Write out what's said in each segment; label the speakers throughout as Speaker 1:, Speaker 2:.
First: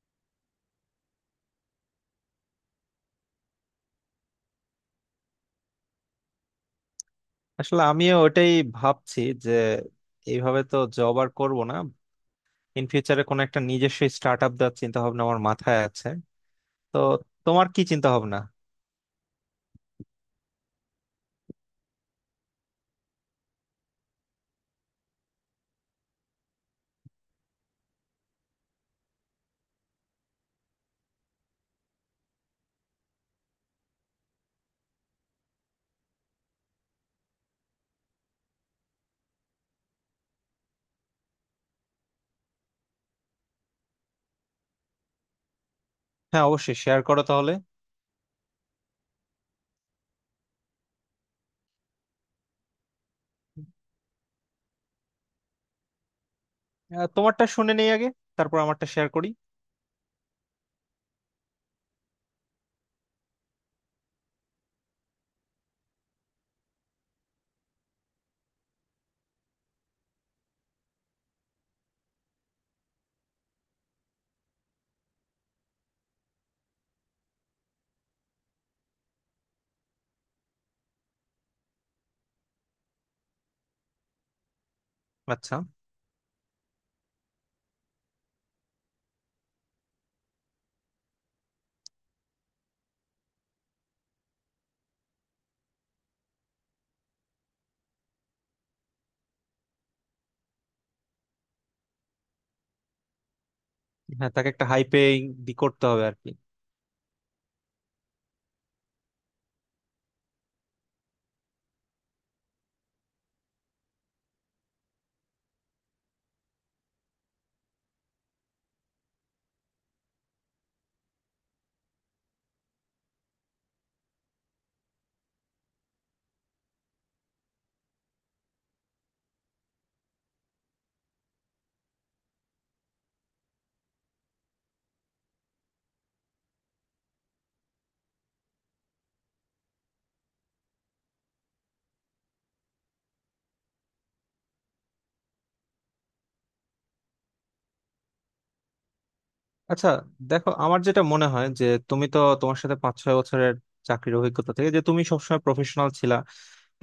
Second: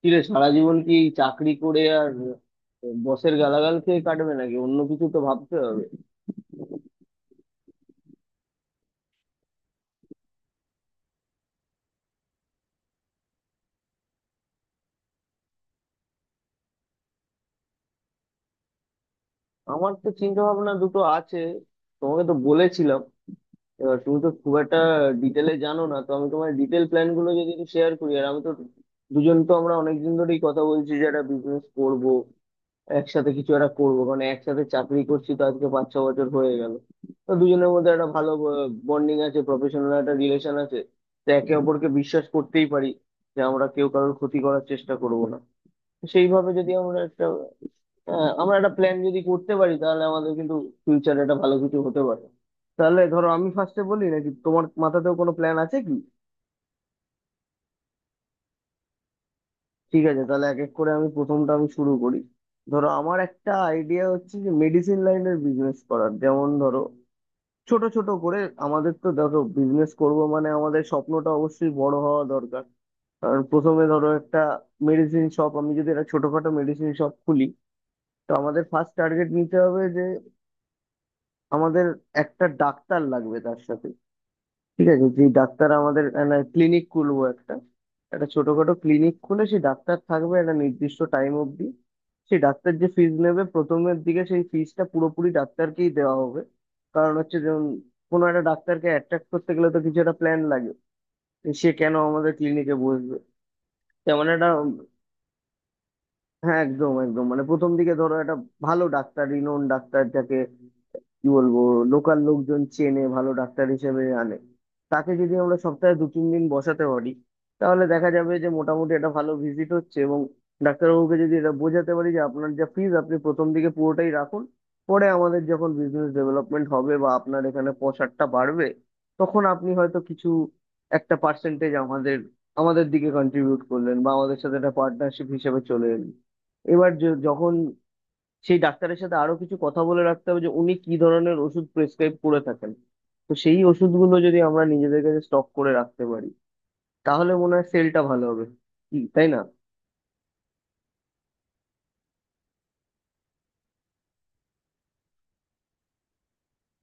Speaker 1: কি রে, সারা জীবন কি এই চাকরি করে আর বসের গালাগাল খেয়ে কাটবে, নাকি অন্য কিছু তো ভাবতে হবে।
Speaker 2: আসলে আমিও ওটাই ভাবছি যে এইভাবে তো জব আর করবো না। ইন ফিউচারে কোনো একটা নিজস্ব স্টার্ট আপ দেওয়ার চিন্তা ভাবনা আমার মাথায় আছে। তো তোমার কি চিন্তা ভাবনা?
Speaker 1: আমার তো চিন্তা ভাবনা দুটো আছে, তোমাকে তো বলেছিলাম। এবার তুমি তো খুব একটা ডিটেলে জানো না, তো আমি তোমার ডিটেল প্ল্যান গুলো যদি শেয়ার করি। আর আমি তো দুজন, তো আমরা অনেকদিন ধরেই কথা বলছি যে একটা বিজনেস করবো, একসাথে কিছু একটা করবো, কারণ একসাথে চাকরি করছি তো আজকে 5-6 বছর হয়ে গেল। তো দুজনের মধ্যে একটা ভালো বন্ডিং আছে, প্রফেশনাল একটা রিলেশন আছে। তো একে অপরকে বিশ্বাস করতেই পারি যে আমরা কেউ কারোর ক্ষতি করার চেষ্টা করব না। তো
Speaker 2: হ্যাঁ,
Speaker 1: সেইভাবে যদি
Speaker 2: অবশ্যই
Speaker 1: আমরা
Speaker 2: শেয়ার করো
Speaker 1: একটা
Speaker 2: তাহলে।
Speaker 1: আমরা একটা প্ল্যান যদি করতে পারি, তাহলে আমাদের কিন্তু ফিউচারে একটা ভালো কিছু হতে পারে। তাহলে ধরো, আমি ফার্স্টে বলি, নাকি তোমার মাথাতেও কোনো প্ল্যান আছে কি?
Speaker 2: তোমারটা শুনে নেই আগে, তারপর আমারটা শেয়ার করি।
Speaker 1: ঠিক আছে, তাহলে এক এক করে আমি প্রথমটা আমি শুরু করি। ধরো, আমার একটা আইডিয়া হচ্ছে যে মেডিসিন লাইনের বিজনেস করার। যেমন ধরো, ছোট ছোট করে আমাদের তো ধরো বিজনেস করব, মানে আমাদের স্বপ্নটা অবশ্যই বড় হওয়া দরকার। কারণ প্রথমে ধরো একটা মেডিসিন শপ, আমি যদি একটা ছোটখাটো মেডিসিন শপ খুলি, তো আমাদের ফার্স্ট টার্গেট নিতে হবে যে আমাদের একটা ডাক্তার লাগবে। তার সাথে ঠিক আছে, যে
Speaker 2: আচ্ছা।
Speaker 1: ডাক্তার আমাদের ক্লিনিক খুলবো একটা, একটা ছোটখাটো ক্লিনিক খুলে, সেই ডাক্তার থাকবে একটা নির্দিষ্ট টাইম অবধি। সেই ডাক্তার যে ফিজ নেবে প্রথমের দিকে, সেই ফিজটা পুরোপুরি ডাক্তারকেই দেওয়া হবে। কারণ হচ্ছে, যেমন কোনো একটা ডাক্তারকে অ্যাট্রাক্ট করতে গেলে তো কিছু একটা প্ল্যান লাগে যে সে কেন আমাদের ক্লিনিকে বসবে, তেমন
Speaker 2: হ্যাঁ, তাকে
Speaker 1: একটা।
Speaker 2: একটা হাই পেইং দি করতে হবে আর কি।
Speaker 1: হ্যাঁ, একদম একদম, মানে প্রথম দিকে ধরো একটা ভালো ডাক্তার, রিনোন ডাক্তার, যাকে কি বলবো, লোকাল লোকজন চেনে, ভালো ডাক্তার হিসেবে আনে, তাকে যদি আমরা সপ্তাহে 2-3 দিন বসাতে পারি, তাহলে দেখা যাবে যে মোটামুটি একটা ভালো ভিজিট হচ্ছে। এবং ডাক্তারবাবুকে যদি এটা বোঝাতে পারি যে আপনার যা ফিজ, আপনি প্রথম দিকে পুরোটাই রাখুন, পরে আমাদের যখন বিজনেস ডেভেলপমেন্ট হবে বা আপনার এখানে পসারটা বাড়বে, তখন আপনি হয়তো কিছু একটা পার্সেন্টেজ আমাদের আমাদের দিকে কন্ট্রিবিউট করলেন বা আমাদের সাথে একটা পার্টনারশিপ হিসেবে চলে এলেন। এবার যখন সেই ডাক্তারের সাথে আরো কিছু কথা বলে রাখতে হবে যে উনি কি ধরনের ওষুধ প্রেসক্রাইব করে থাকেন, তো সেই ওষুধগুলো যদি আমরা নিজেদের কাছে স্টক করে রাখতে পারি, তাহলে মনে হয় সেলটা ভালো হবে, কি তাই না?
Speaker 2: আচ্ছা, দেখো আমার যেটা মনে হয় যে তুমি তো, তোমার সাথে 5-6 বছরের চাকরির অভিজ্ঞতা থেকে যে তুমি সবসময় প্রফেশনাল ছিলা,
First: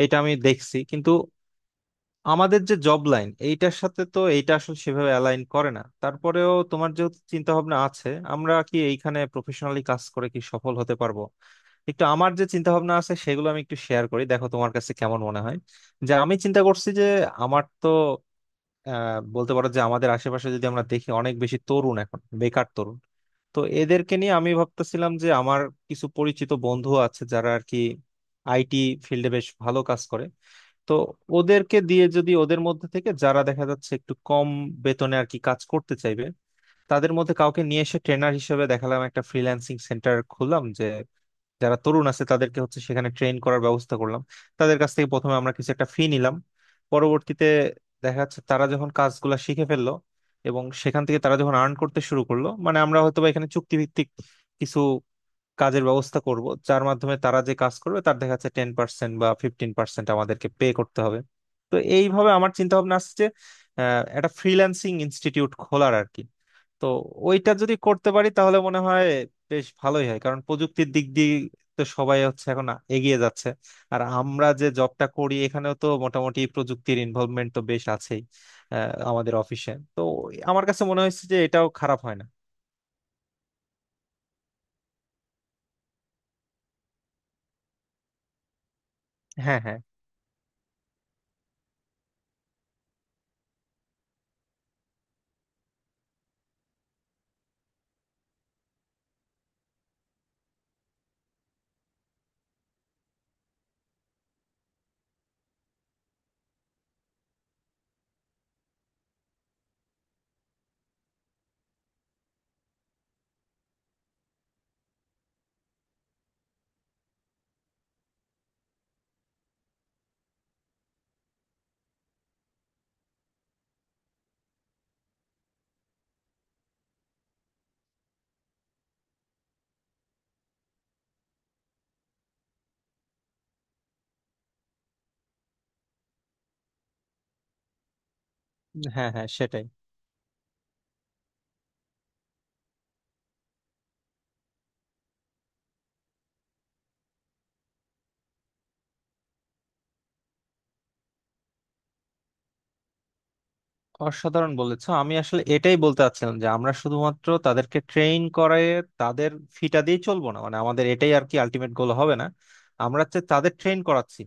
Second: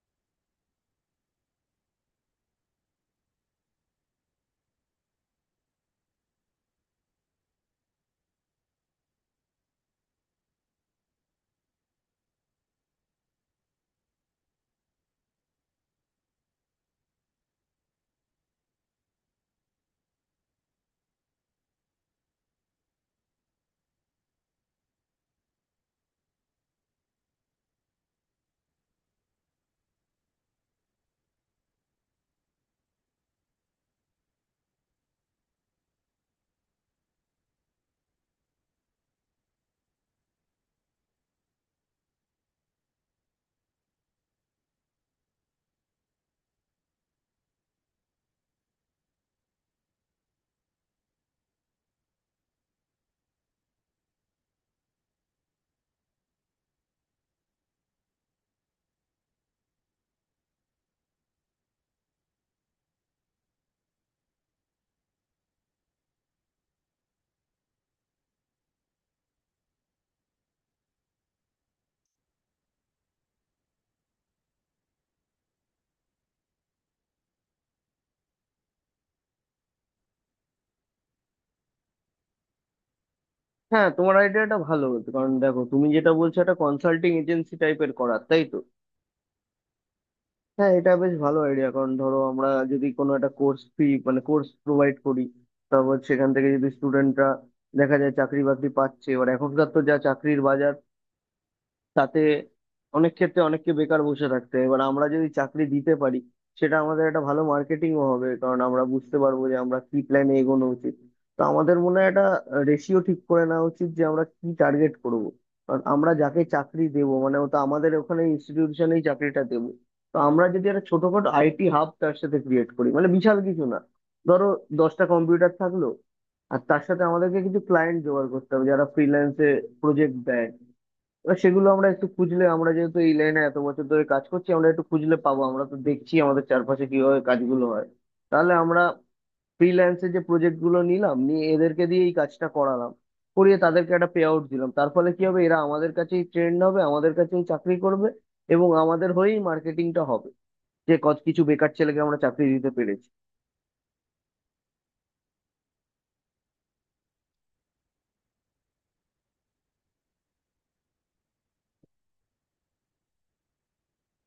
Speaker 2: এটা আমি দেখছি। কিন্তু আমাদের যে জব লাইন এইটার সাথে তো এইটা আসলে সেভাবে অ্যালাইন করে না, তারপরেও তোমার যেহেতু চিন্তা ভাবনা আছে আমরা কি এইখানে প্রফেশনালি কাজ করে কি সফল হতে পারবো, একটু আমার যে চিন্তা ভাবনা আছে সেগুলো আমি একটু শেয়ার করি, দেখো তোমার কাছে কেমন মনে হয়। যে আমি চিন্তা করছি যে আমার তো আহ, বলতে পারো যে আমাদের আশেপাশে যদি আমরা দেখি অনেক বেশি তরুণ এখন, বেকার তরুণ। তো এদেরকে নিয়ে আমি ভাবতেছিলাম যে আমার কিছু পরিচিত বন্ধু আছে যারা আর কি আইটি ফিল্ডে বেশ ভালো কাজ করে। তো ওদেরকে দিয়ে, যদি ওদের মধ্যে থেকে যারা দেখা যাচ্ছে একটু কম বেতনে আর কি কাজ করতে চাইবে তাদের মধ্যে কাউকে নিয়ে এসে ট্রেনার হিসেবে দেখালাম, একটা ফ্রিল্যান্সিং সেন্টার খুললাম যে যারা তরুণ আছে তাদেরকে হচ্ছে সেখানে ট্রেন করার ব্যবস্থা করলাম। তাদের কাছ থেকে প্রথমে আমরা কিছু একটা ফি নিলাম। পরবর্তীতে দেখা যাচ্ছে তারা যখন কাজগুলা শিখে ফেললো এবং সেখান থেকে তারা যখন আর্ন করতে শুরু করলো, মানে আমরা হয়তো বা এখানে চুক্তিভিত্তিক কিছু কাজের ব্যবস্থা করব, যার মাধ্যমে তারা যে কাজ করবে তার দেখা যাচ্ছে 10% বা 15% আমাদেরকে পে করতে হবে। তো এইভাবে আমার চিন্তা ভাবনা আসছে যে একটা ফ্রিল্যান্সিং ইনস্টিটিউট খোলার আর কি। তো ওইটা যদি করতে পারি তাহলে মনে হয় বেশ ভালোই হয়, কারণ প্রযুক্তির দিক দিয়ে তো সবাই হচ্ছে এখন এগিয়ে যাচ্ছে। আর আমরা যে জবটা করি এখানেও তো মোটামুটি প্রযুক্তির ইনভলভমেন্ট তো বেশ আছেই। আহ, আমাদের অফিসে তো আমার কাছে মনে হয়েছে যে এটাও খারাপ হয় না।
Speaker 1: হ্যাঁ, তোমার আইডিয়াটা ভালো বলতে, কারণ দেখো, তুমি যেটা বলছো একটা কনসাল্টিং এজেন্সি টাইপের করার, তাই তো।
Speaker 2: হ্যাঁ, হ্যাঁ।
Speaker 1: হ্যাঁ, এটা বেশ ভালো আইডিয়া। কারণ ধরো, আমরা যদি কোনো একটা কোর্স ফি, মানে কোর্স প্রোভাইড করি, তারপর সেখান থেকে যদি স্টুডেন্টরা দেখা যায় চাকরি বাকরি পাচ্ছে, এবার এখনকার তো যা চাকরির বাজার, তাতে অনেক ক্ষেত্রে অনেককে বেকার বসে থাকতে হয়। এবার আমরা যদি চাকরি দিতে পারি, সেটা আমাদের একটা ভালো মার্কেটিংও হবে। কারণ আমরা বুঝতে পারবো যে আমরা কি প্ল্যানে এগোনো উচিত। তো আমাদের মনে হয় একটা রেশিও ঠিক করে নেওয়া উচিত যে আমরা কি টার্গেট করব। কারণ আমরা যাকে চাকরি দেব, মানে ও তো আমাদের ওখানে ইনস্টিটিউশনেই চাকরিটা দেবো। তো আমরা যদি একটা ছোটখাটো আইটি হাব তার সাথে ক্রিয়েট করি, মানে বিশাল কিছু না, ধরো 10টা কম্পিউটার থাকলো, আর তার সাথে আমাদেরকে কিছু ক্লায়েন্ট জোগাড় করতে হবে যারা ফ্রিল্যান্সে প্রজেক্ট দেয়। এবার সেগুলো আমরা একটু খুঁজলে, আমরা যেহেতু এই লাইনে এত বছর ধরে কাজ করছি, আমরা একটু খুঁজলে পাবো। আমরা তো দেখছি আমাদের চারপাশে কিভাবে কাজগুলো হয়। তাহলে আমরা
Speaker 2: হ্যাঁ, হ্যাঁ, সেটাই।
Speaker 1: ফ্রিল্যান্সে যে প্রজেক্ট গুলো নিলাম, নিয়ে এদেরকে দিয়ে এই কাজটা করালাম, করিয়ে তাদেরকে একটা পে আউট দিলাম, তার ফলে কি হবে, এরা আমাদের কাছেই ট্রেন্ড হবে, আমাদের কাছেই চাকরি করবে, এবং আমাদের হয়েই মার্কেটিংটা হবে যে কত কিছু বেকার ছেলেকে আমরা চাকরি দিতে পেরেছি।
Speaker 2: অসাধারণ বলেছো। আমি আসলে এটাই বলতে চাচ্ছিলাম যে আমরা শুধুমাত্র তাদেরকে ট্রেন করে তাদের ফিটা দিয়ে চলবো না, মানে আমাদের এটাই আর কি আলটিমেট গোল হবে না। আমরা হচ্ছে তাদের ট্রেন করাচ্ছি,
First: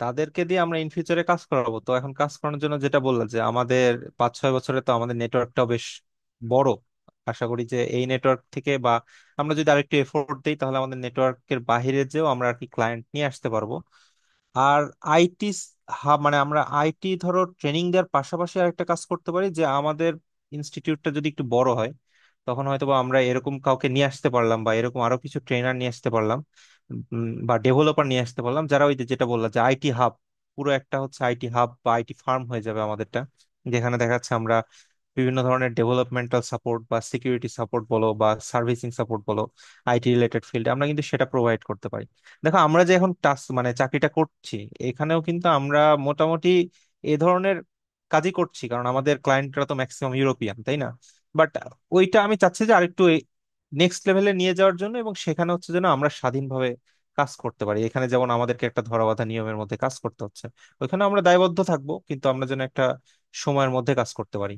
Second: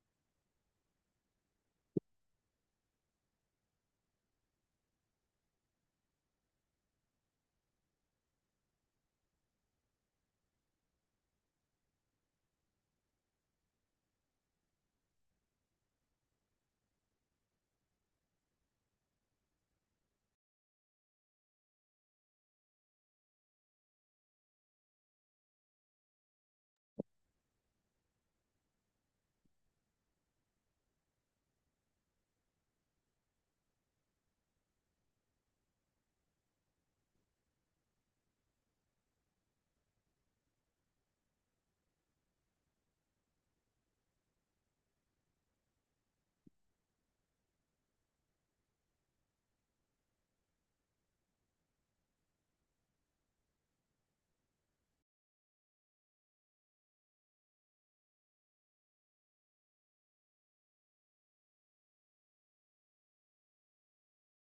Speaker 2: তাদেরকে দিয়ে আমরা ইন ফিউচারে কাজ করাবো। তো এখন কাজ করানোর জন্য, যেটা বললাম যে আমাদের 5-6 বছরে তো আমাদের নেটওয়ার্কটাও বেশ বড়, আশা করি যে এই নেটওয়ার্ক থেকে বা আমরা যদি আরেকটু এফোর্ট দিই তাহলে আমাদের নেটওয়ার্কের বাইরে যেও আমরা আর কি ক্লায়েন্ট নিয়ে আসতে পারবো। আর আইটি হাব, মানে আমরা আইটি ধরো ট্রেনিং দেওয়ার পাশাপাশি আরেকটা কাজ করতে পারি যে আমাদের ইনস্টিটিউটটা যদি একটু বড় হয় তখন হয়তো বা আমরা এরকম কাউকে নিয়ে আসতে পারলাম বা এরকম আরো কিছু ট্রেনার নিয়ে আসতে পারলাম, বা ডেভেলপার নিয়ে আসতে পারলাম, যারা ওই যে, যেটা বললাম যে আইটি হাব, পুরো একটা হচ্ছে আইটি হাব বা আইটি ফার্ম হয়ে যাবে আমাদেরটা। যেখানে দেখা যাচ্ছে আমরা বিভিন্ন ধরনের ডেভেলপমেন্টাল সাপোর্ট বা সিকিউরিটি সাপোর্ট বলো বা সার্ভিসিং সাপোর্ট বলো, আইটি রিলেটেড ফিল্ড, আমরা কিন্তু সেটা প্রোভাইড করতে পারি। দেখো আমরা যে এখন টাস্ক, মানে চাকরিটা করছি, এখানেও কিন্তু আমরা মোটামুটি এ ধরনের কাজই করছি, কারণ আমাদের ক্লায়েন্টরা তো ম্যাক্সিমাম ইউরোপিয়ান, তাই না? বাট ওইটা আমি চাচ্ছি যে আরেকটু নেক্সট লেভেলে নিয়ে যাওয়ার জন্য, এবং সেখানে হচ্ছে যেন আমরা স্বাধীনভাবে কাজ করতে পারি। এখানে যেমন আমাদেরকে একটা ধরাবাঁধা নিয়মের মধ্যে কাজ করতে হচ্ছে, ওইখানে আমরা দায়বদ্ধ থাকবো কিন্তু আমরা যেন একটা সময়ের মধ্যে কাজ করতে পারি।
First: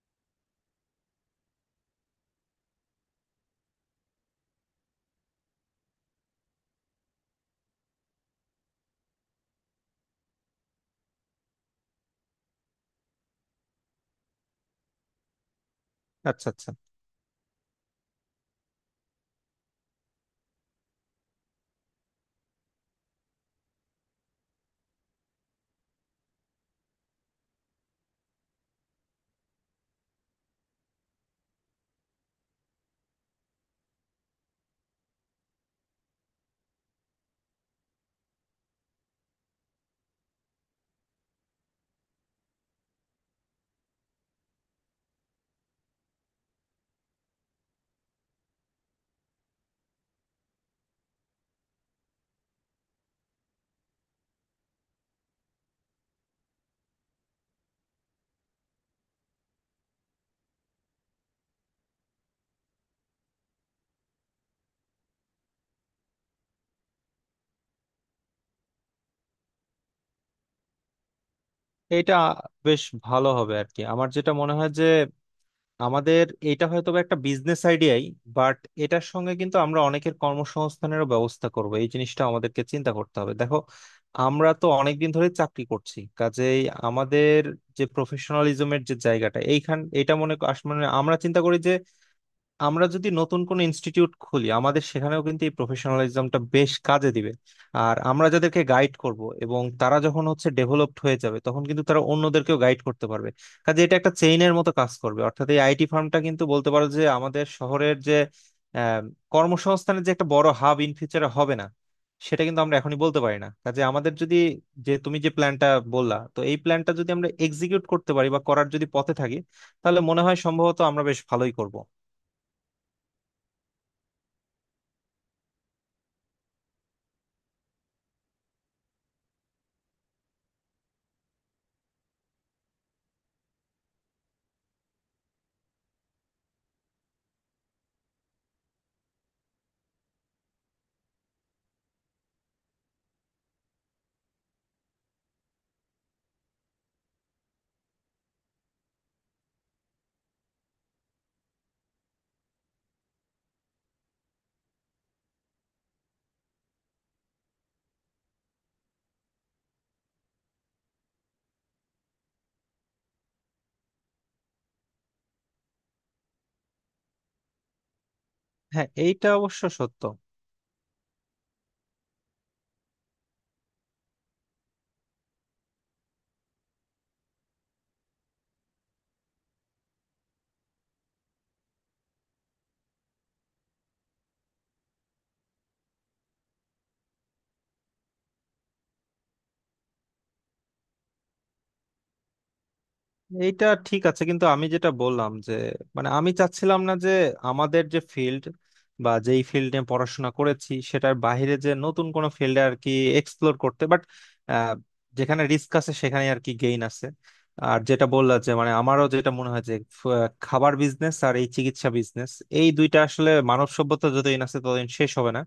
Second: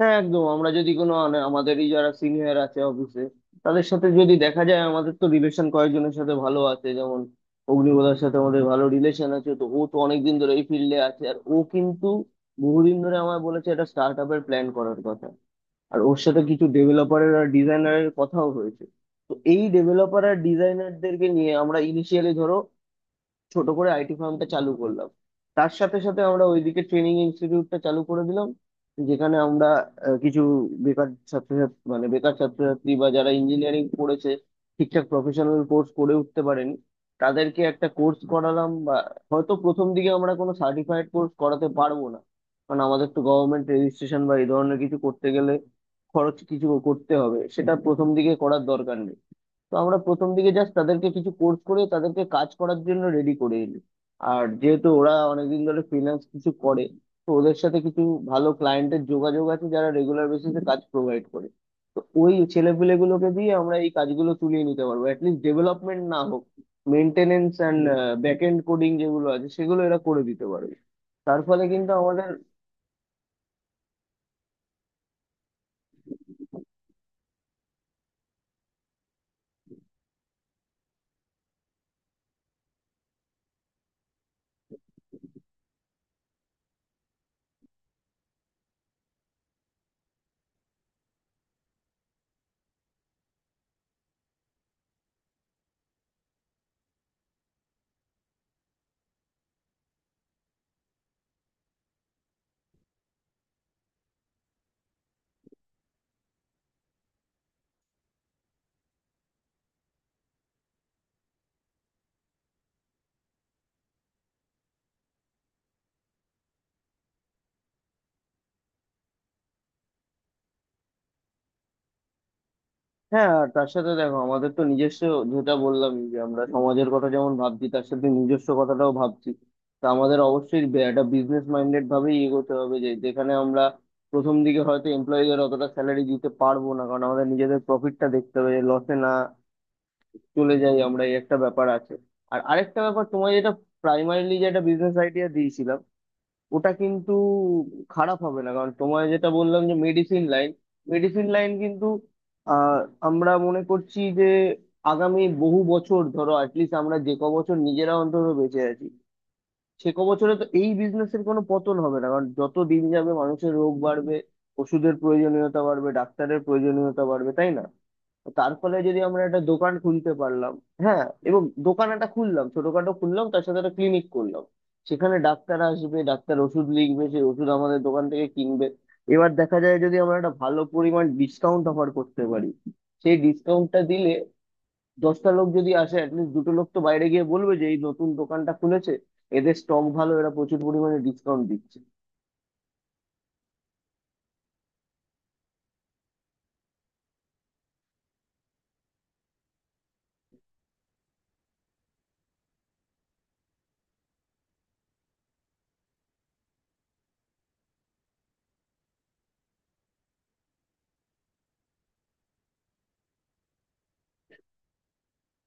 Speaker 1: হ্যাঁ একদম, আমরা যদি কোনো আমাদেরই যারা সিনিয়র আছে অফিসে, তাদের সাথে যদি দেখা যায়, আমাদের তো রিলেশন কয়েকজনের সাথে ভালো আছে, যেমন অগ্নিবোধার সাথে আমাদের ভালো রিলেশন আছে। তো ও তো অনেকদিন ধরে এই ফিল্ডে আছে, আর ও কিন্তু বহুদিন ধরে আমায় বলেছে একটা স্টার্ট আপের প্ল্যান করার কথা। আর ওর সাথে
Speaker 2: আচ্ছা,
Speaker 1: কিছু
Speaker 2: আচ্ছা।
Speaker 1: ডেভেলপারের আর ডিজাইনারের কথাও হয়েছে। তো এই ডেভেলপার আর ডিজাইনারদেরকে নিয়ে আমরা ইনিশিয়ালি, ধরো ছোট করে আইটি ফার্মটা চালু করলাম। তার সাথে সাথে আমরা ওইদিকে ট্রেনিং ইনস্টিটিউটটা চালু করে দিলাম, যেখানে আমরা কিছু বেকার ছাত্রছাত্রী, মানে বেকার ছাত্রছাত্রী বা যারা ইঞ্জিনিয়ারিং পড়েছে ঠিকঠাক প্রফেশনাল কোর্স করে উঠতে পারেনি, তাদেরকে একটা কোর্স করালাম। বা হয়তো প্রথম দিকে আমরা কোনো সার্টিফাইড কোর্স করাতে পারবো না, কারণ আমাদের তো গভর্নমেন্ট রেজিস্ট্রেশন বা এই ধরনের কিছু করতে গেলে খরচ কিছু করতে হবে, সেটা প্রথম দিকে করার দরকার নেই। তো আমরা প্রথম দিকে জাস্ট তাদেরকে কিছু কোর্স করে তাদেরকে কাজ করার জন্য রেডি করে এলি। আর যেহেতু ওরা অনেকদিন ধরে ফ্রিল্যান্স কিছু করে, তো ওদের সাথে কিছু ভালো ক্লায়েন্টের যোগাযোগ আছে, যারা রেগুলার বেসিসে কাজ প্রোভাইড করে। তো ওই ছেলেপিলেগুলোকে দিয়ে আমরা এই কাজগুলো তুলিয়ে নিতে পারবো। অ্যাটলিস্ট ডেভেলপমেন্ট না হোক, maintenance and back end coding যেগুলো আছে সেগুলো এরা করে দিতে পারবে। তার ফলে কিন্তু
Speaker 2: এটা
Speaker 1: আমাদের।
Speaker 2: বেশ ভালো হবে আর কি। আমার যেটা মনে হয় যে আমাদের এটা হয়তো বা একটা বিজনেস আইডিয়াই, বাট এটার সঙ্গে কিন্তু আমরা অনেকের কর্মসংস্থানেরও ব্যবস্থা করব, এই জিনিসটা আমাদেরকে চিন্তা করতে হবে। দেখো আমরা তো অনেকদিন ধরে চাকরি করছি, কাজেই আমাদের যে প্রফেশনালিজমের যে জায়গাটা এইখান, এটা মনে মানে আমরা চিন্তা করি যে আমরা যদি নতুন কোনো ইনস্টিটিউট খুলি আমাদের সেখানেও কিন্তু এই প্রফেশনালিজমটা বেশ কাজে দিবে। আর আমরা যাদেরকে গাইড করব এবং তারা যখন হচ্ছে ডেভেলপড হয়ে যাবে তখন কিন্তু তারা অন্যদেরকেও গাইড করতে পারবে। কাজে এটা একটা চেইনের মতো কাজ করবে, অর্থাৎ এই আইটি ফার্মটা কিন্তু বলতে পারো যে আমাদের শহরের যে আহ, কর্মসংস্থানের যে একটা বড় হাব ইন ফিউচারে হবে না, সেটা কিন্তু আমরা এখনই বলতে পারি না। কাজে আমাদের যদি, যে তুমি যে প্ল্যানটা বললা, তো এই প্ল্যানটা যদি আমরা এক্সিকিউট করতে পারি বা করার যদি পথে থাকি তাহলে মনে হয় সম্ভবত আমরা বেশ ভালোই করব।
Speaker 1: হ্যাঁ, আর তার সাথে দেখো, আমাদের তো নিজস্ব, যেটা বললাম যে আমরা সমাজের কথা যেমন ভাবছি, তার সাথে নিজস্ব কথাটাও ভাবছি। তা আমাদের অবশ্যই একটা বিজনেস মাইন্ডেড ভাবেই এগোতে হবে, যে যেখানে আমরা প্রথম দিকে হয়তো এমপ্লয়ীদের অতটা স্যালারি দিতে পারবো না, কারণ আমাদের নিজেদের প্রফিটটা দেখতে হবে যে লসে না চলে যাই আমরা, এই একটা ব্যাপার আছে। আর আরেকটা ব্যাপার, তোমায় যেটা প্রাইমারিলি যে একটা বিজনেস আইডিয়া দিয়েছিলাম, ওটা কিন্তু খারাপ হবে না। কারণ তোমায় যেটা বললাম যে মেডিসিন লাইন, মেডিসিন লাইন কিন্তু আহ, আমরা মনে করছি যে আগামী বহু বছর, ধরো অ্যাটলিস্ট আমরা যে ক বছর নিজেরা অন্তত বেঁচে আছি, সে ক বছরে তো এই বিজনেসের কোনো পতন হবে না। কারণ যত দিন যাবে মানুষের রোগ বাড়বে, ওষুধের প্রয়োজনীয়তা বাড়বে, ডাক্তারের প্রয়োজনীয়তা বাড়বে, তাই না? তো তার ফলে
Speaker 2: হ্যাঁ,
Speaker 1: যদি আমরা
Speaker 2: এইটা
Speaker 1: একটা
Speaker 2: অবশ্য
Speaker 1: দোকান
Speaker 2: সত্য।
Speaker 1: খুলতে পারলাম। হ্যাঁ, এবং দোকান একটা খুললাম, ছোটখাটো খুললাম, তার সাথে একটা ক্লিনিক করলাম। সেখানে ডাক্তার আসবে, ডাক্তার ওষুধ লিখবে, সেই ওষুধ আমাদের দোকান থেকে কিনবে। এবার দেখা যায় যদি আমরা একটা ভালো পরিমাণ ডিসকাউন্ট অফার করতে পারি, সেই ডিসকাউন্টটা দিলে, 10টা লোক যদি আসে, অ্যাটলিস্ট 2টো লোক তো বাইরে গিয়ে বলবে যে এই নতুন দোকানটা খুলেছে, এদের স্টক ভালো, এরা প্রচুর পরিমাণে ডিসকাউন্ট দিচ্ছে।
Speaker 2: এইটা ঠিক আছে, কিন্তু আমি যেটা বললাম যে মানে আমি চাচ্ছিলাম না যে আমাদের যে ফিল্ড বা যেই ফিল্ড নিয়ে পড়াশোনা করেছি সেটার বাইরে যে নতুন কোনো ফিল্ডে আর কি এক্সপ্লোর করতে। বাট যেখানে রিস্ক আছে সেখানে আর কি গেইন আছে। আর যেটা বললা যে, মানে আমারও যেটা মনে হয় যে খাবার বিজনেস আর এই চিকিৎসা বিজনেস, এই দুইটা আসলে মানব সভ্যতা যতদিন আছে ততদিন শেষ হবে না।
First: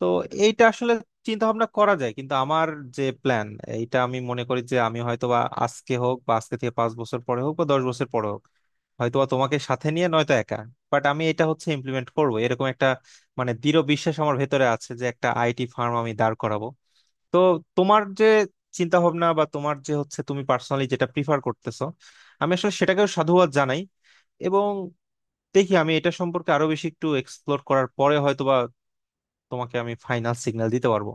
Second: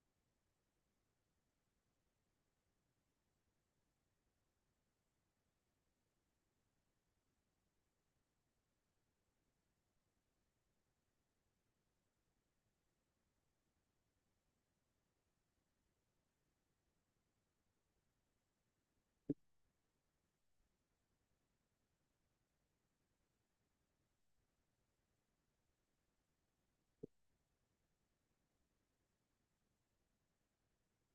Speaker 2: তো এইটা আসলে চিন্তা ভাবনা করা যায়, কিন্তু আমার যে প্ল্যান, এইটা আমি মনে করি যে আমি হয়তো বা আজকে হোক বা আজকে থেকে 5 বছর পরে হোক বা 10 বছর পরে হোক, হয়তো বা তোমাকে সাথে নিয়ে নয়তো একা, বাট আমি এটা হচ্ছে ইমপ্লিমেন্ট করব, এরকম একটা মানে দৃঢ় বিশ্বাস আমার ভেতরে আছে যে একটা আইটি ফার্ম আমি দাঁড় করাবো। তো তোমার যে চিন্তা ভাবনা বা তোমার যে হচ্ছে তুমি পার্সোনালি যেটা প্রিফার করতেছো, আমি আসলে সেটাকেও সাধুবাদ জানাই। এবং দেখি আমি এটা সম্পর্কে আরো বেশি একটু এক্সপ্লোর করার পরে হয়তোবা তোমাকে আমি ফাইনাল সিগন্যাল দিতে পারবো।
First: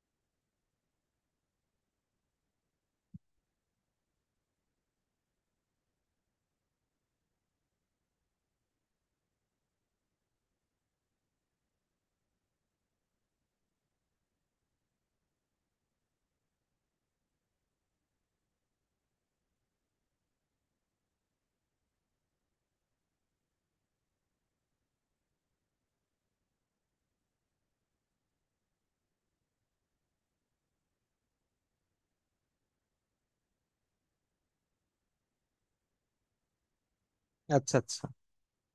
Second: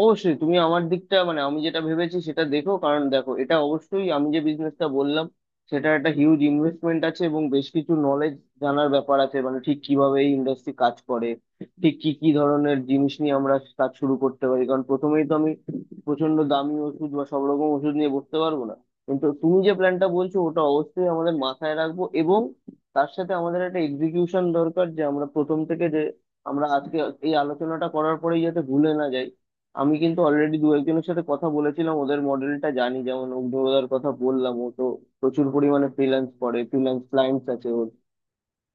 Speaker 1: অবশ্যই তুমি আমার দিকটা, মানে আমি যেটা ভেবেছি সেটা দেখো। কারণ দেখো, এটা অবশ্যই, আমি যে বিজনেসটা বললাম, সেটা একটা হিউজ ইনভেস্টমেন্ট আছে, এবং বেশ কিছু নলেজ জানার ব্যাপার আছে, মানে ঠিক কিভাবে এই ইন্ডাস্ট্রি কাজ করে, ঠিক কি কি ধরনের জিনিস নিয়ে আমরা কাজ শুরু করতে পারি। কারণ প্রথমেই তো আমি প্রচন্ড দামি ওষুধ বা সব রকম ওষুধ নিয়ে বসতে পারবো না। কিন্তু তুমি যে প্ল্যানটা বলছো, ওটা অবশ্যই আমাদের মাথায় রাখবো। এবং তার সাথে আমাদের একটা এক্সিকিউশন দরকার, যে আমরা প্রথম থেকে যে, আমরা আজকে এই আলোচনাটা করার পরেই যাতে ভুলে না যাই। আমি কিন্তু অলরেডি 1-2 জনের সাথে কথা বলেছিলাম, ওদের মডেলটা জানি, যেমন অগ্নিদার কথা বললাম, ও তো প্রচুর পরিমাণে ফ্রিল্যান্স করে, ফ্রিল্যান্স ক্লায়েন্টস আছে
Speaker 2: আচ্ছা,
Speaker 1: ওর।
Speaker 2: আচ্ছা।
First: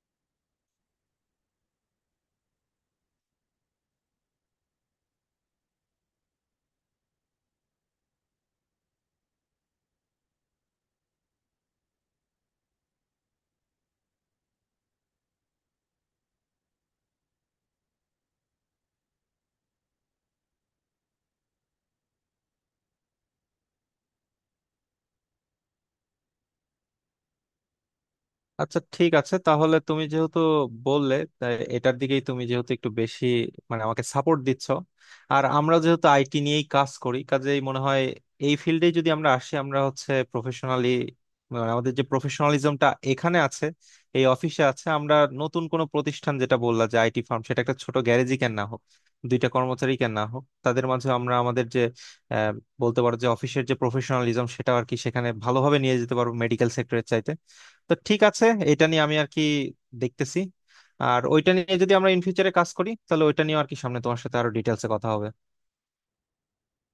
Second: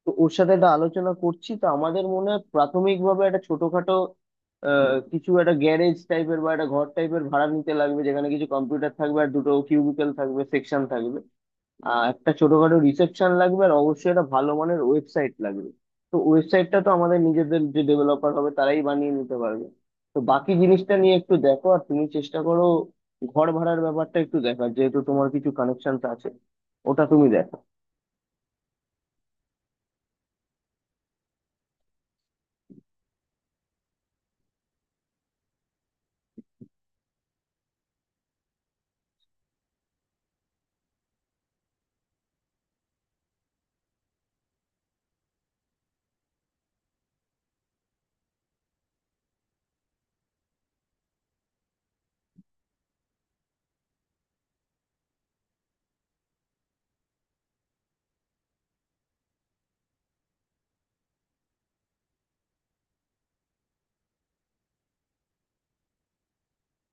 Speaker 1: তো ওর সাথে একটা আলোচনা করছি। তো আমাদের মনে হয় প্রাথমিকভাবে একটা ছোটখাটো কিছু একটা গ্যারেজ টাইপের বা একটা ঘর টাইপের ভাড়া নিতে লাগবে, যেখানে কিছু কম্পিউটার থাকবে, আর 2টো কিউবিকল থাকবে, সেকশন থাকবে, একটা ছোটখাটো রিসেপশন লাগবে, আর অবশ্যই একটা ভালো মানের ওয়েবসাইট লাগবে। তো ওয়েবসাইটটা তো আমাদের নিজেদের যে ডেভেলপার হবে, তারাই বানিয়ে নিতে পারবে। তো বাকি জিনিসটা নিয়ে একটু দেখো। আর তুমি চেষ্টা করো ঘর ভাড়ার ব্যাপারটা একটু দেখার, যেহেতু তোমার কিছু কানেকশন আছে, ওটা তুমি দেখো।
Speaker 2: আচ্ছা, ঠিক আছে তাহলে তুমি যেহেতু বললে, তাই এটার দিকেই তুমি যেহেতু একটু বেশি মানে আমাকে সাপোর্ট দিচ্ছ, আর আমরা যেহেতু আইটি নিয়েই কাজ করি কাজেই মনে হয় এই ফিল্ডে যদি আমরা আসি আমরা হচ্ছে প্রফেশনালি, আমাদের যে প্রফেশনালিজমটা এখানে আছে, এই অফিসে আছে, আমরা নতুন কোনো প্রতিষ্ঠান, যেটা বললা যে আইটি ফার্ম, সেটা একটা ছোট গ্যারেজই কেন না হোক, দুইটা কর্মচারী কেন না হোক, তাদের মাঝে আমরা আমাদের যে আহ, বলতে পারো যে অফিসের যে প্রফেশনালিজম সেটা আর কি সেখানে ভালোভাবে নিয়ে যেতে পারবো মেডিকেল সেক্টরের চাইতে। তো ঠিক আছে, এটা নিয়ে আমি আর কি দেখতেছি। আর ওইটা নিয়ে যদি আমরা ইন ফিউচারে কাজ করি তাহলে ওইটা নিয়ে আর কি সামনে তোমার সাথে আরো ডিটেলসে কথা হবে।